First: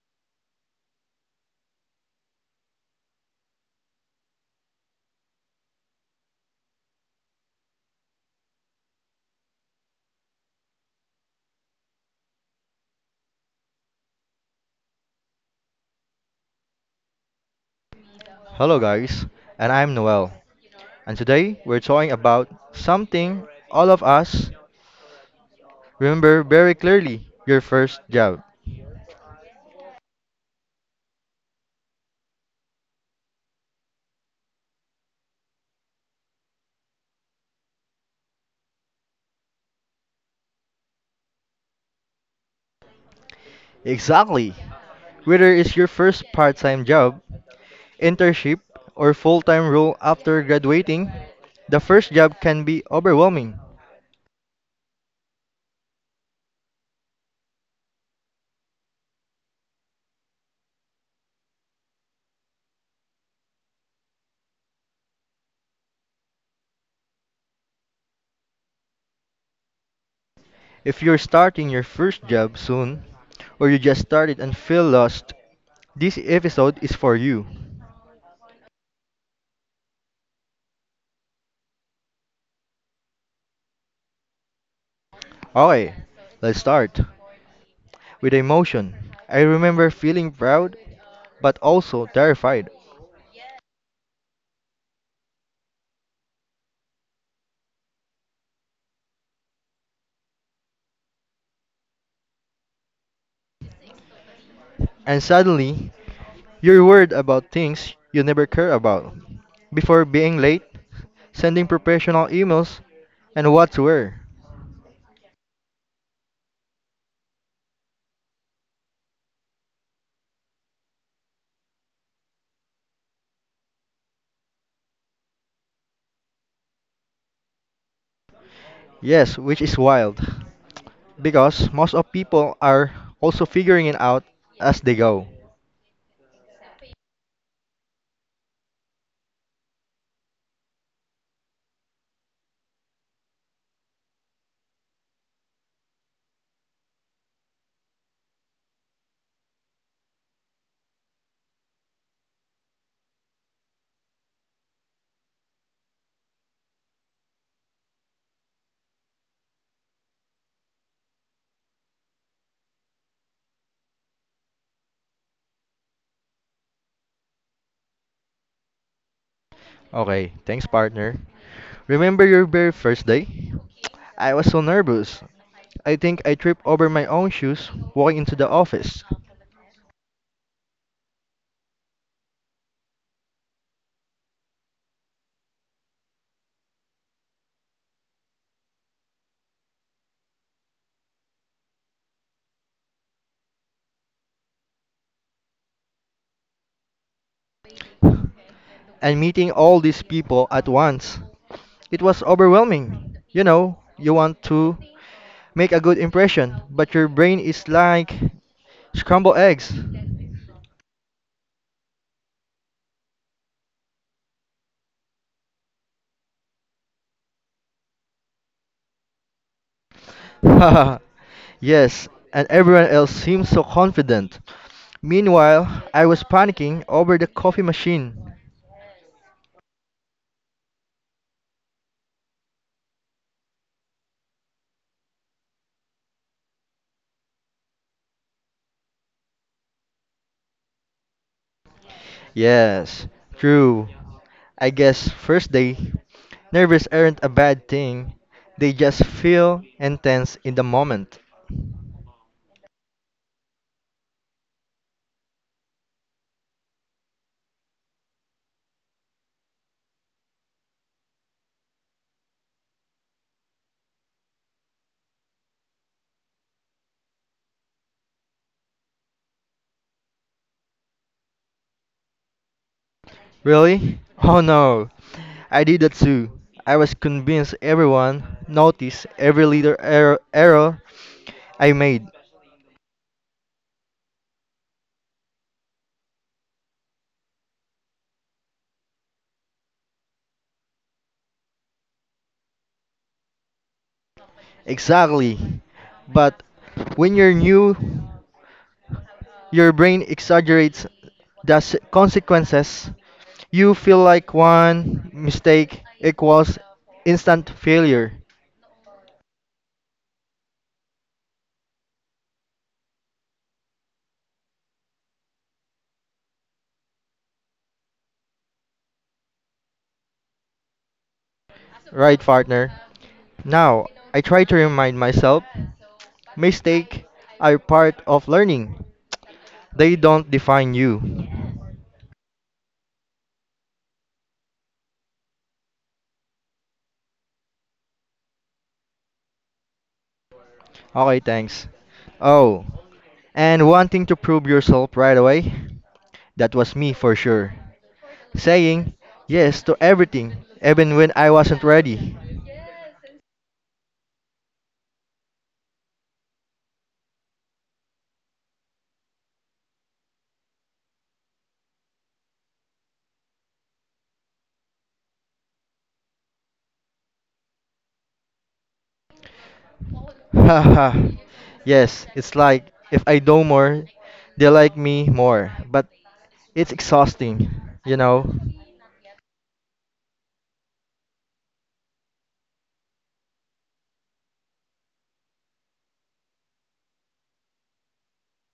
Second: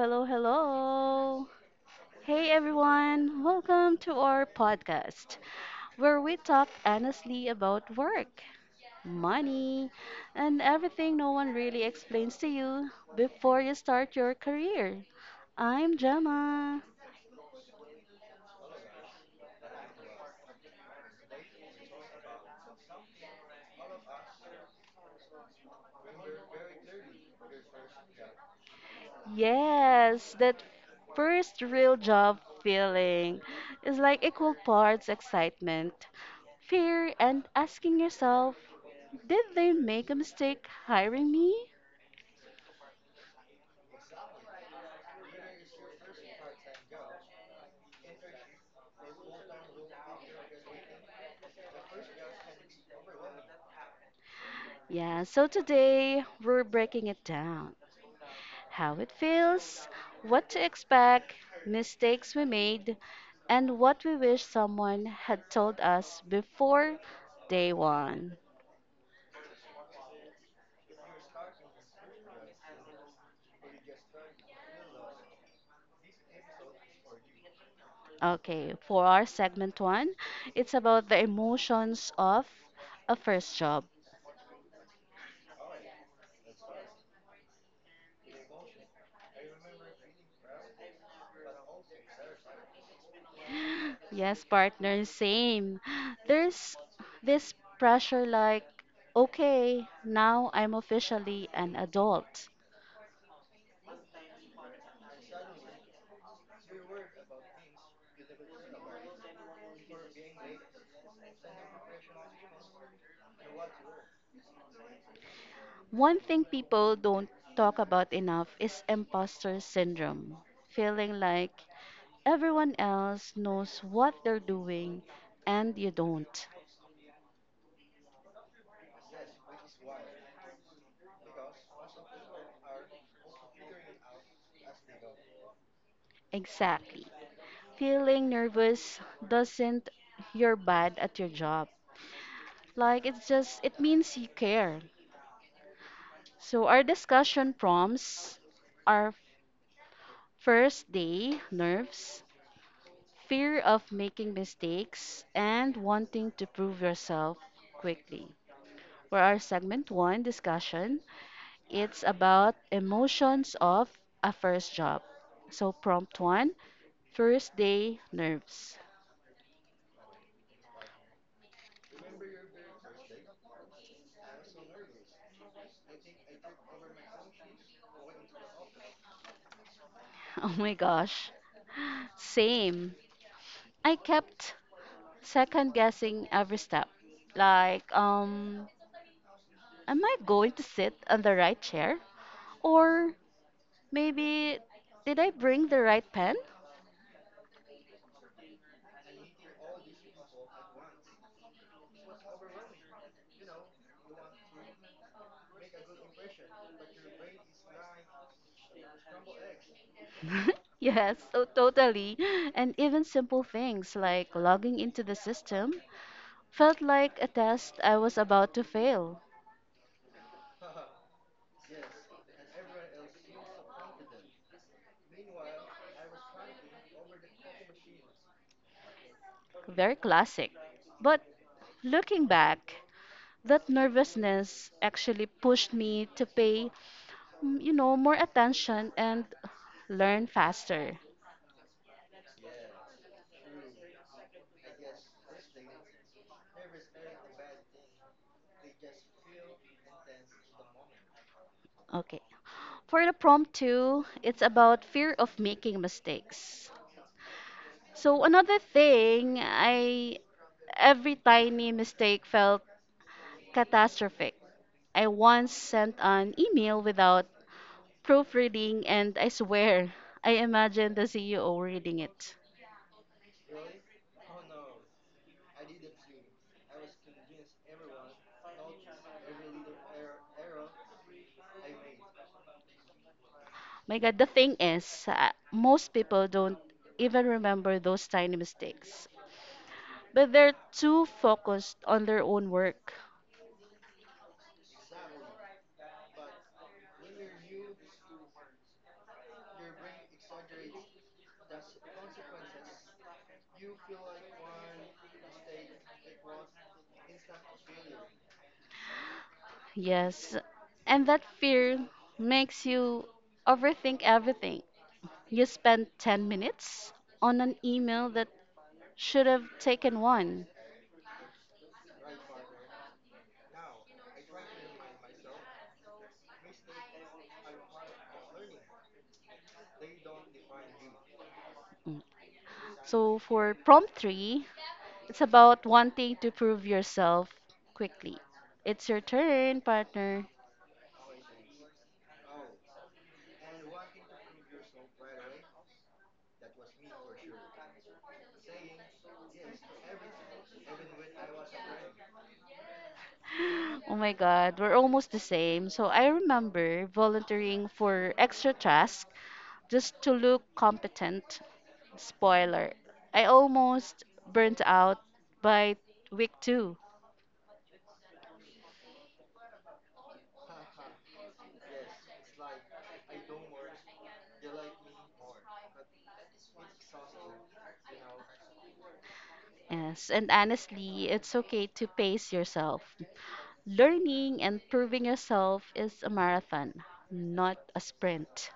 hello, hello. Hey everyone, welcome to our podcast where we talk honestly about work, money, and everything no one really explains to you before you start your career. I'm Jama. Hello, guys, and I'm Noel. And today we're talking about something all of us remember very clearly, your first job. Yes, that first real job feeling is like equal parts excitement, fear, and asking yourself, did they make a mistake hiring me? Exactly. Whether it's your first part time job, internship, or full time role after graduating, the first job can be overwhelming. Yeah, so today we're breaking it down how it feels, what to expect, mistakes we made, and what we wish someone had told us before day one. If you're starting your first job soon, or you just started and feel lost, this episode is for you. Okay, for our segment one, it's about the emotions of a first job. Okay, let's start with emotion. I remember feeling proud but also terrified. Yes, partner, same. There's this pressure like, okay, now I'm officially an adult. And suddenly, you're worried about things you never care about before. Being late, sending professional emails, and what to wear. One thing people don't talk about enough is imposter syndrome, feeling like everyone else knows what they're doing and you don't. Yes, which is wild. Because most of people are also figuring it out as they go. Exactly. Feeling nervous doesn't you're bad at your job. Like it's just it means you care. So our discussion prompts are first day nerves, fear of making mistakes and wanting to prove yourself quickly. For our segment one discussion, it's about emotions of a first job. So, prompt one, first day nerves. Okay, thanks partner. Remember your very first day? I was so nervous. I think I tripped over my own shoes walking into the office Oh my gosh. Same. I kept second guessing every step. Like, am I going to sit on the right chair? Or maybe, did I bring the right pen? and meeting all these people at once. It was overwhelming. You know, you want to make a good impression, but your brain is like scrambled eggs. yes, so totally. And even simple things like logging into the system felt like a test I was about to fail. Haha, yes, and everyone else seemed so confident. Meanwhile, I was panicking over the coffee machine. Very classic. But looking back, that nervousness actually pushed me to pay, more attention and learn faster. Yes, true. I guess first day, nervous aren't a bad thing. They just feel intense in the moment. Okay. For the prompt two, it's about fear of making mistakes. So another thing, I every tiny mistake felt catastrophic. I once sent an email without proofreading, and I swear, I imagine the CEO reading it. Really? Oh no. I did that too. I was convinced everyone noticed every little error I made. My God, the thing is, most people don't even remember those tiny mistakes, but they're too focused on their own work. Exactly. But when you're new, your brain exaggerates the consequences. You feel like one mistake equals instant failure. Yes, and that fear makes you overthink everything. You spend 10 minutes on an email that should have taken one. Right, partner? Now, I try to remind myself mistakes are part of learning. They don't define you. Mm. So for prompt three, it's about wanting to prove yourself quickly. It's your turn, partner. Okay, thanks. Oh, and wanting to prove yourself right away. That was me for sure. Saying yes to everything, even when I wasn't ready. Oh my God, we're almost the same. So I remember volunteering for extra tasks just to look competent. Spoiler, I almost burnt out by week two. Haha, yes, it's like if I do more, they like me more. But it's exhausting, you know? Yes, and honestly, it's okay to pace yourself. Learning and proving yourself is a marathon, not a sprint.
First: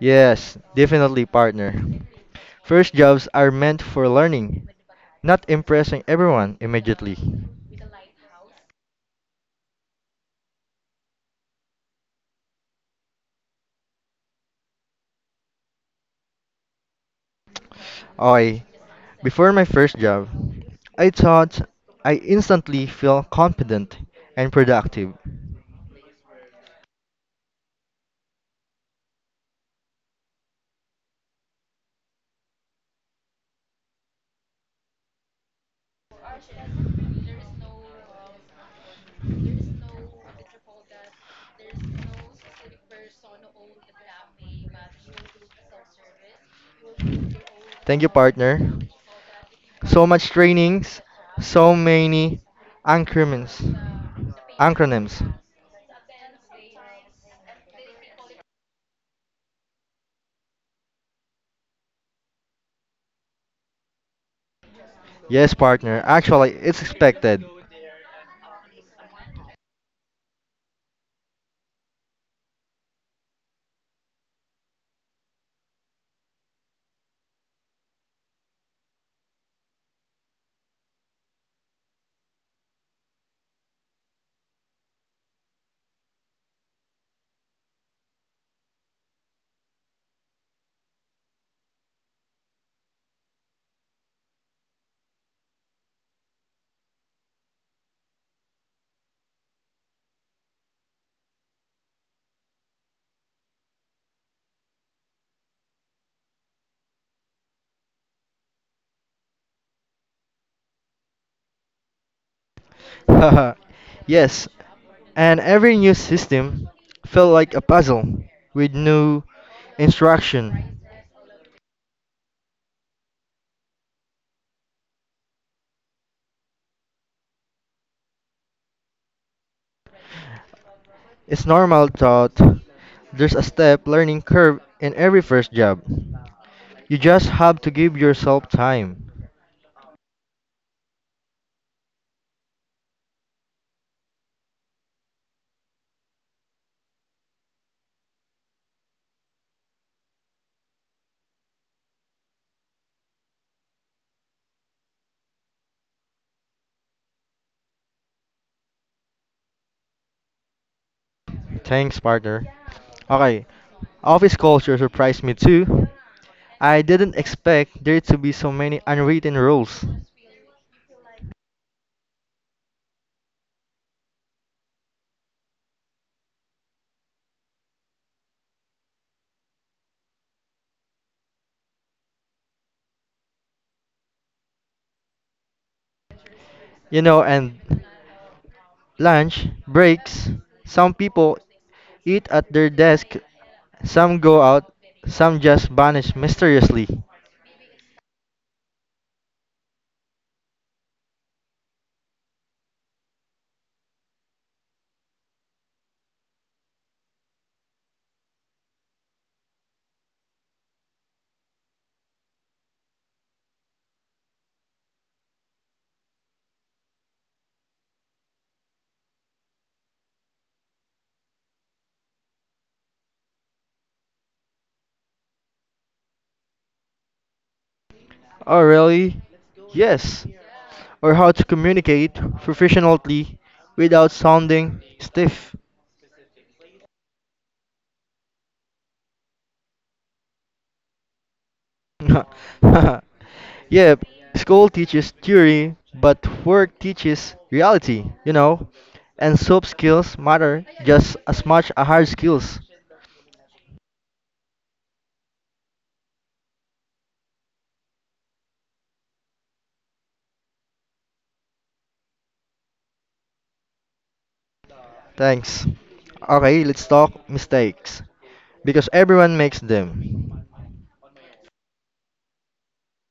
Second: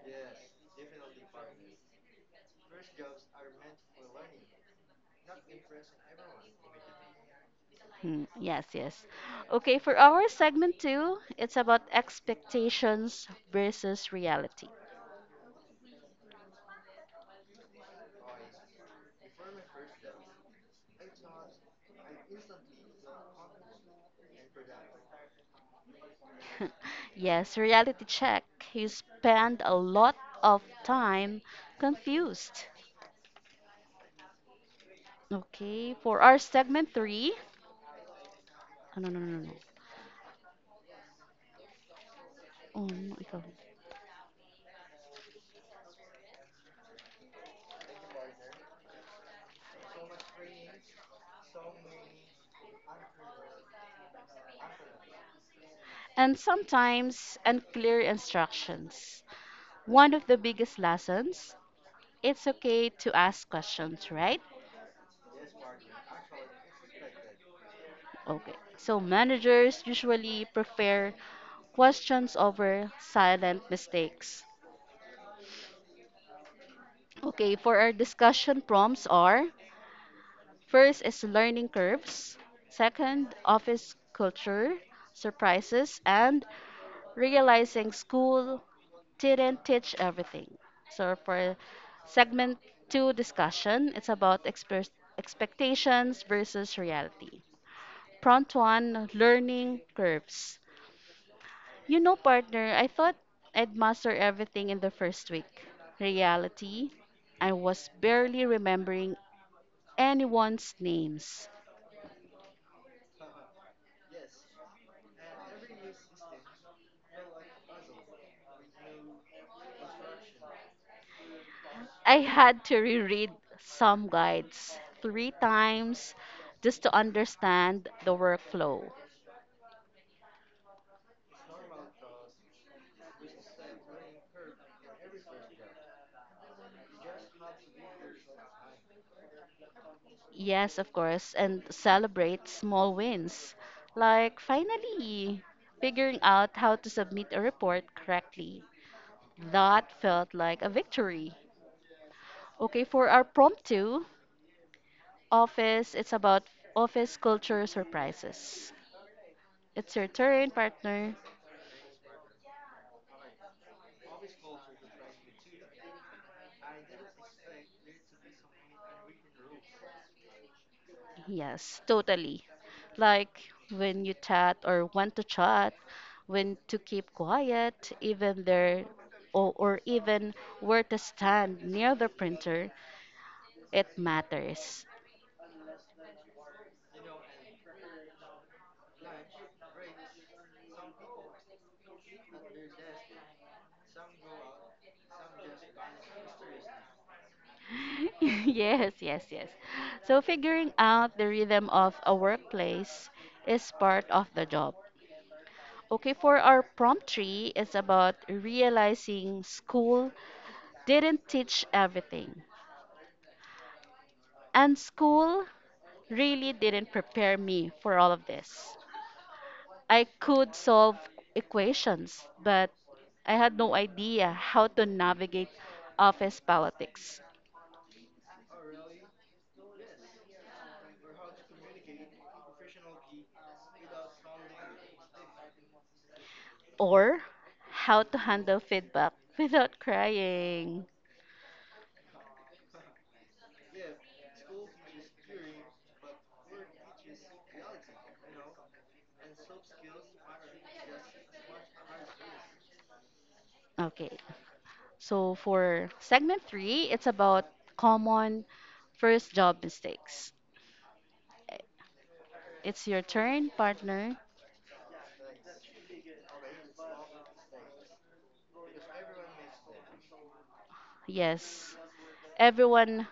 Yes, definitely, partner. First jobs are meant for learning, not impressing everyone immediately. Hmm, yes, yes. Okay, for our segment two, it's about expectations versus reality. Okay, before my first job, I thought I instantly feel confident and productive. Yes, reality check. You spend a lot of time confused. Okay, for our segment three. Oh, no, no, no, no. Oh, no, ikaw. Thank you, partner. So much trainings, so many acronyms. acronyms. And sometimes unclear instructions. One of the biggest lessons, it's okay to ask questions, right? Yes, partner. Actually, it's expected. Okay. So managers usually prefer questions over silent mistakes. Okay, for our discussion prompts are first is learning curves, second, office culture, surprises, and realizing school didn't teach everything. So for segment two discussion, it's about expectations versus reality. Prompt one, learning curves. You know, partner, I thought I'd master everything in the first week. Reality, I was barely remembering anyone's names. Yes, and every new system felt like a puzzle with new instruction. I had to reread some guides three times just to understand the workflow. It's normal thought. There's a step learning curve in every first job. You just have to give yourself time. Yes, of course, and celebrate small wins, like finally figuring out how to submit a report correctly. That felt like a victory. Okay, for our prompt two, it's about office culture surprises. It's your turn, partner. Thanks, partner. Okay, office culture surprised me too. I didn't expect there to be so many unwritten rules. Yes, totally. Like when you chat or want to chat, when to keep quiet, even there, or even where to stand near the printer, it matters. You know, and lunch, breaks, some people eat at their desk, some go out, some just vanish mysteriously. yes, yes, yes. So figuring out the rhythm of a workplace is part of the job. Okay, for our prompt three is about realizing school didn't teach everything. And school really didn't prepare me for all of this. I could solve equations, but I had no idea how to navigate office politics Oh, really? Yes. Or how to communicate professionally without sounding stiff. or how to handle feedback without crying. Yeah, school teaches theory, but work teaches reality, you know? And soft skills matter just as much as hard skills. Okay, so for segment three, it's about common first job mistakes. It's your turn, partner. Thanks. Okay, let's talk mistakes. Because everyone makes them. Yes. Everyone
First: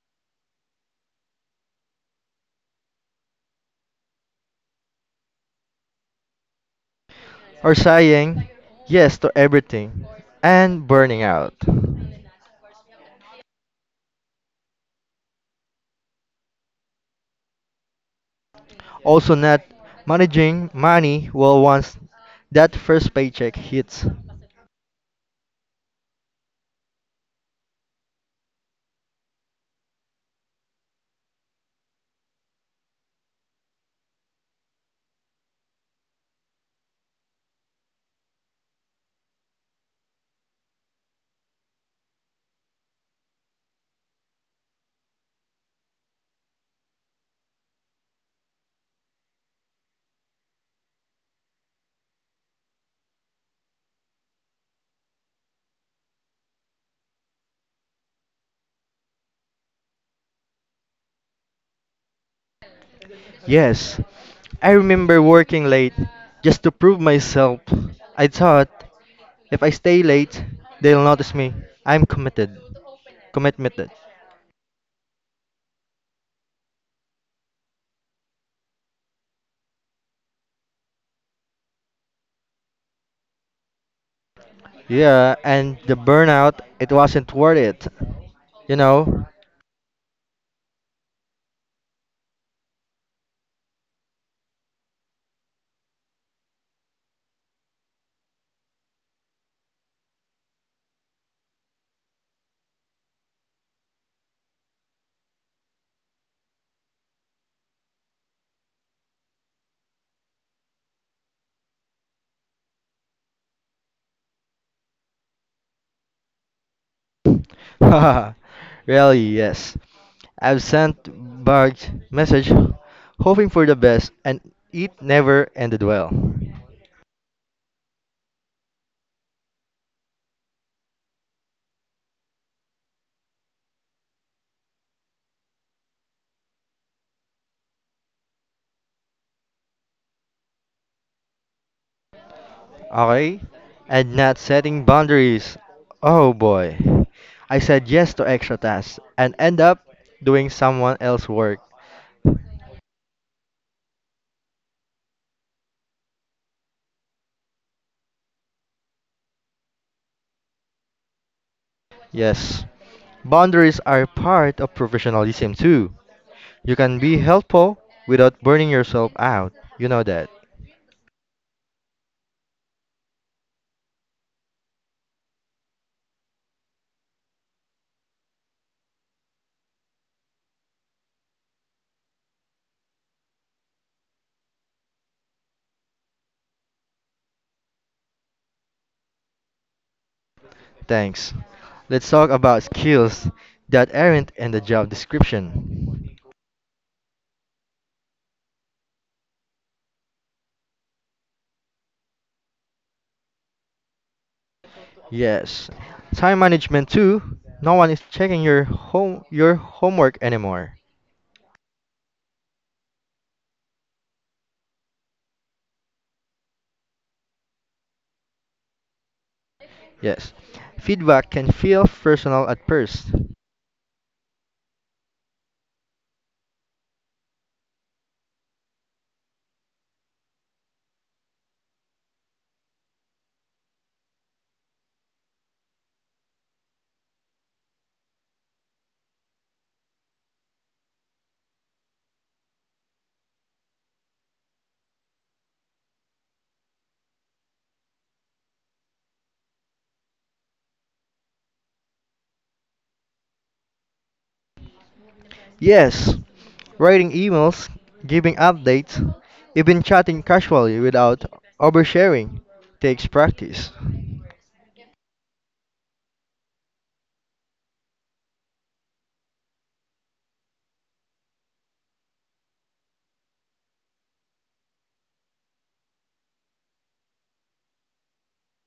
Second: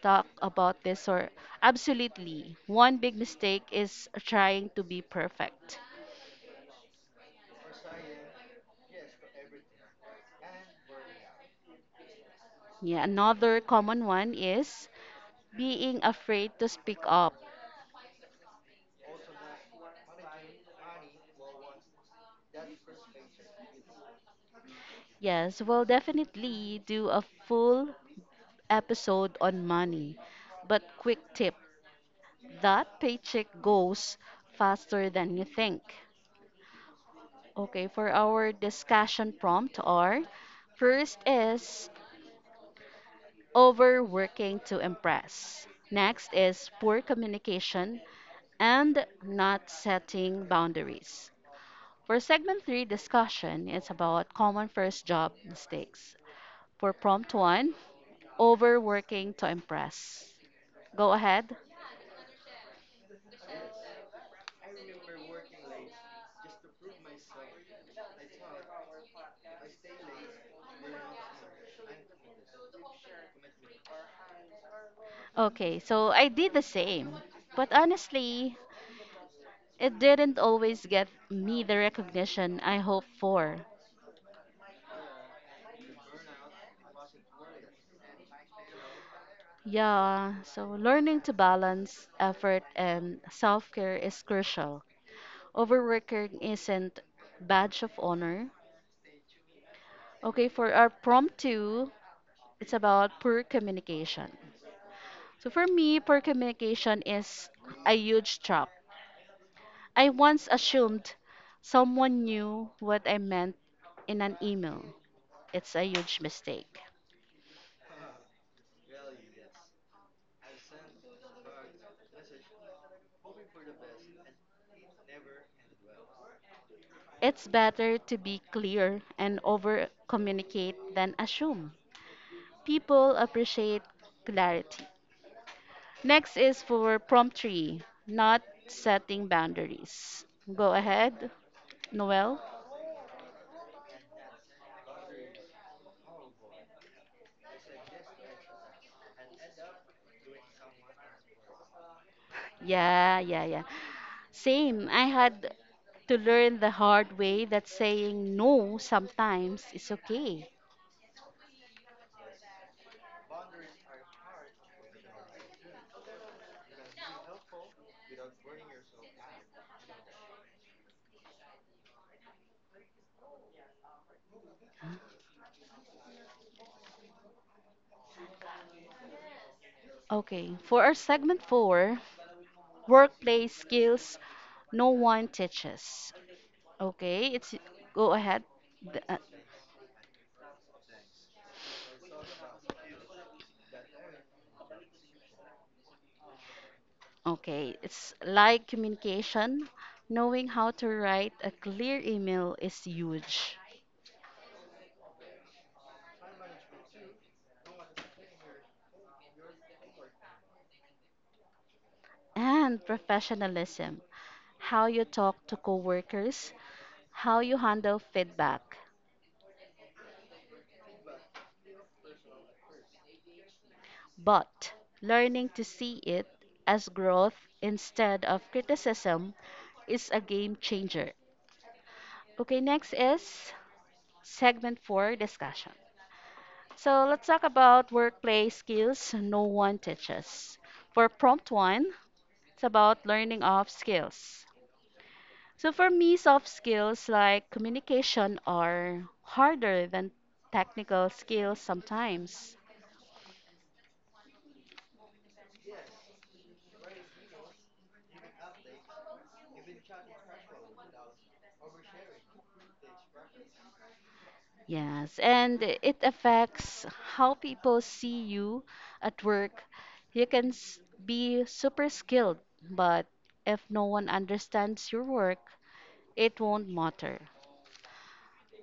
talk about this or absolutely. One big mistake is trying to be perfect. Or saying yes to everything and burning out. Yeah, another common one is being afraid to speak up. Also, not managing money well once that first paycheck hits. Yes, we'll definitely do a full episode on money. But quick tip, that paycheck goes faster than you think. Okay, for our discussion prompt are first is overworking to impress. Next is poor communication and not setting boundaries. For segment three discussion, it's about common first job mistakes. For prompt one, overworking to impress. Go ahead. Yes, I remember working late just to prove myself. I thought if I stay late, they'll notice me. I'm committed. Okay, so I did the same, but honestly, it didn't always get me the recognition I hoped for. Yeah, and the burnout, it wasn't worth it. You know? Yeah, so learning to balance effort and self care is crucial. Overworking isn't badge of honor. Okay, for our prompt two, it's about poor communication. So for me, poor communication is a huge trap. I once assumed someone knew what I meant in an email. It's a huge mistake. Haha, really, yes. I've sent bugged message hoping for the best and it never ended well. It's better to be clear and over communicate than assume. People appreciate clarity. Next is for prompt three, not setting boundaries. Go ahead, Noel. Okay? And not setting boundaries. Oh boy. I said yes to extra tasks and end up doing someone else's work. Yeah, yeah, yeah. Same. I had to learn the hard way that saying no sometimes is okay. Yes. Boundaries are part of professionalism too. You can be helpful without burning yourself out. You know that. Okay, for our segment four, workplace skills no one teaches. Okay, it's go ahead. The- uh, Thanks. Let's talk about skills that aren't in the job description. Okay, it's like communication. Knowing how to write a clear email is huge. Yes. Time management too. No one is checking your home your homework anymore. And professionalism, how you talk to coworkers, how you handle feedback, Yes. Feedback can feel personal at first. but learning to see it as growth instead of criticism is a game changer. Okay, next is segment 4 discussion. So let's talk about workplace skills no one teaches. For prompt 1, it's about learning of skills. So for me, soft skills like communication are harder than technical skills sometimes. Yes. Writing emails, giving updates, even chatting casually without oversharing takes practice. Yes, and it affects how people see you at work. You can be super skilled, but if no one understands your work, it won't matter.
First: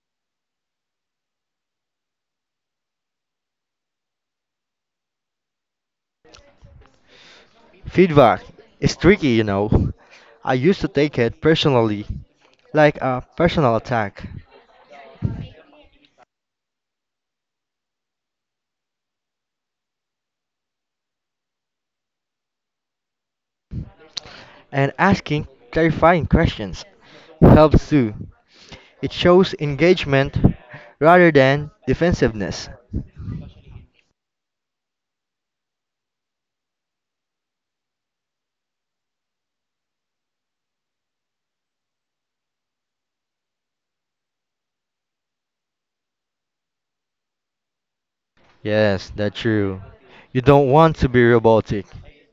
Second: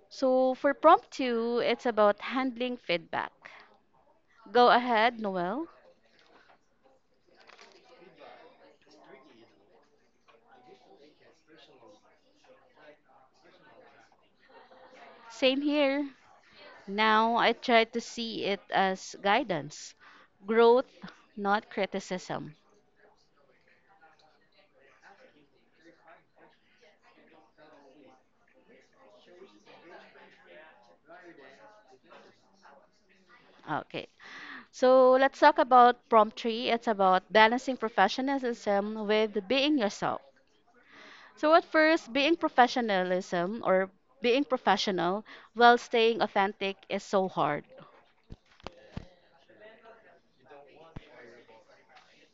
So for prompt two, it's about handling feedback. Go ahead, Noel. Feedback is tricky, you know. I used to take it personally, like a personal attack, Same here. Now I try to see it as guidance, growth, not criticism. and asking clarifying questions helps too. It shows engagement rather than defensiveness. Okay. So let's talk about prompt three. It's about balancing professionalism with being yourself. So at first, being professional while staying authentic is so hard. Yes, that's true. You don't want to be robotic,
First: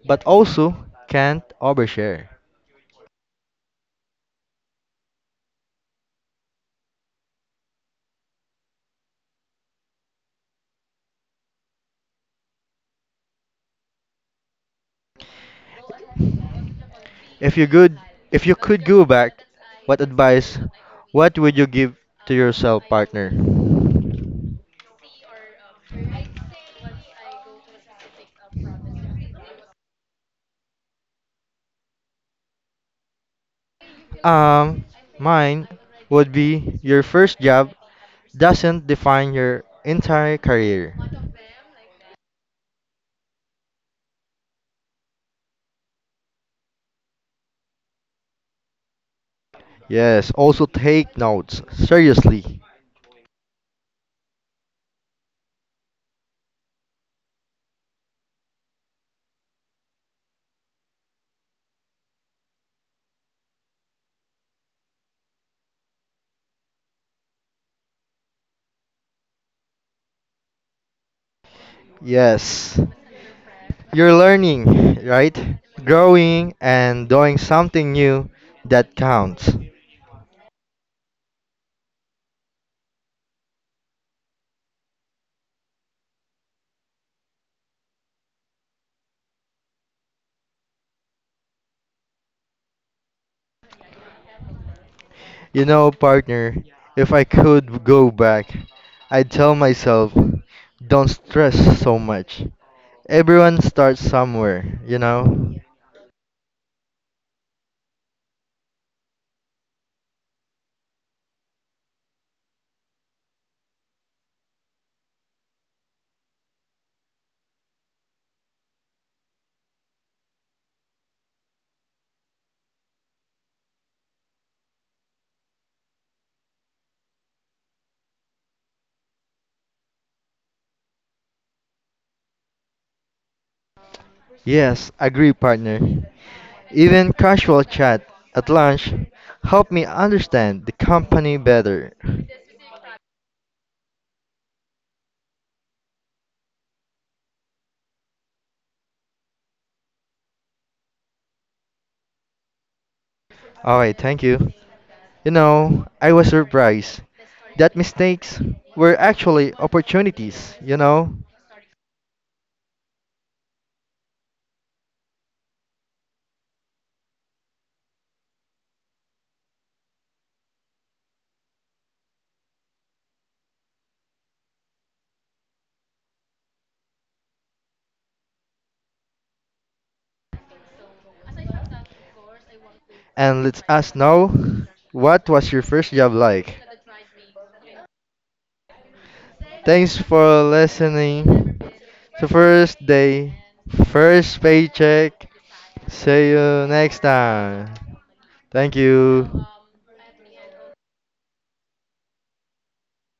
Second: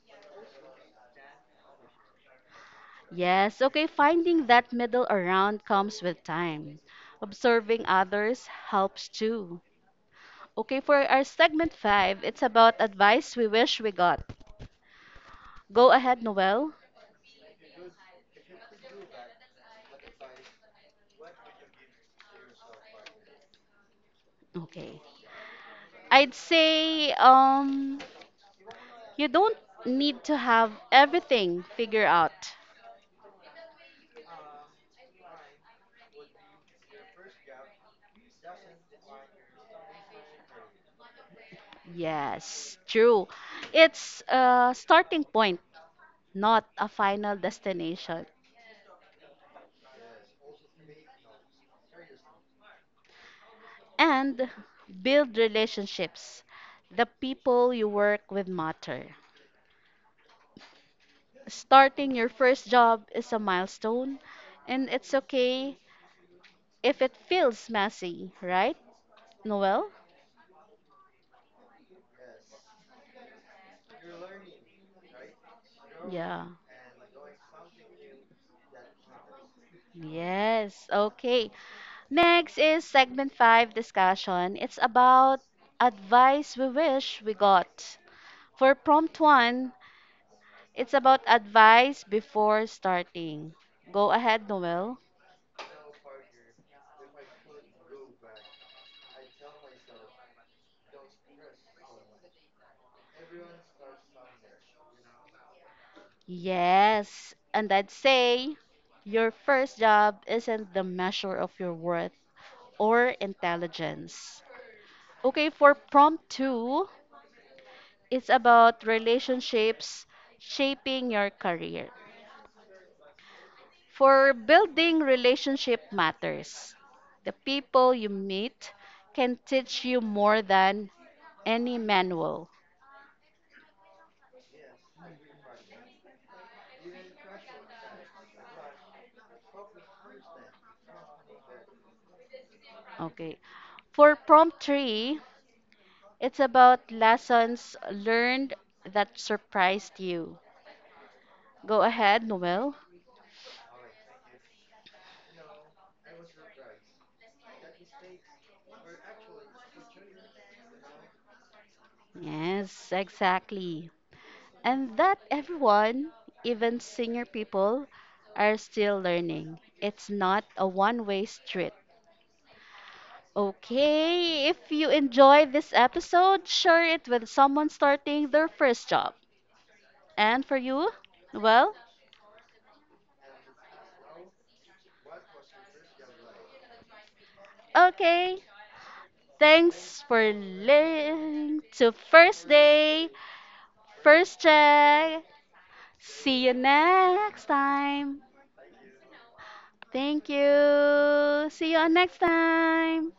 but also can't overshare. Yes, okay, finding that middle around comes with time. Observing others helps too. Okay, for our segment five, it's about advice we wish we got. Go ahead, Noel. If you could, if you could go back, what advice, what would you give to yourself, partner? Okay. I'd say you don't need to have everything figured out. Um, Mine would be your first job doesn't define your entire career. Yes, true. It's a starting point, not a final destination. Yes, also take notes seriously. And build relationships. The people you work with matter. Starting your first job is a milestone, and it's okay if it feels messy, right, Noel? Yes, you're learning, right? Yeah. Growing and doing something new, that counts. Yes, okay. Next is segment five discussion. It's about advice we wish we got. For prompt one, it's about advice before starting. Go ahead, Noel. You know, partner, if I could go back, I'd tell myself, don't stress so much. Everyone starts somewhere, you know? Yes, and I'd say your first job isn't the measure of your worth or intelligence. Okay, for prompt two, it's about relationships shaping your career. For building relationship matters. The people you meet can teach you more than any manual. Yes, agree, partner. Even casual chat at lunch helped me understand the company better. Okay. For prompt three, it's about lessons learned that surprised you. Go ahead, Noel. Alright, thank you. You know, I was surprised that mistakes were actually opportunities, you know? Yes, exactly. And that everyone, even senior people, are still learning. It's not a one way street. Okay, if you enjoy this episode, share it with someone starting their first job. And for you, well, And let's ask now, what was your first job like? okay. Thanks Thanks for for listening listening. to The First first Day, day, first First Check. paycheck. See See you you next next time. time. Thank you. Thank you. See you on next time.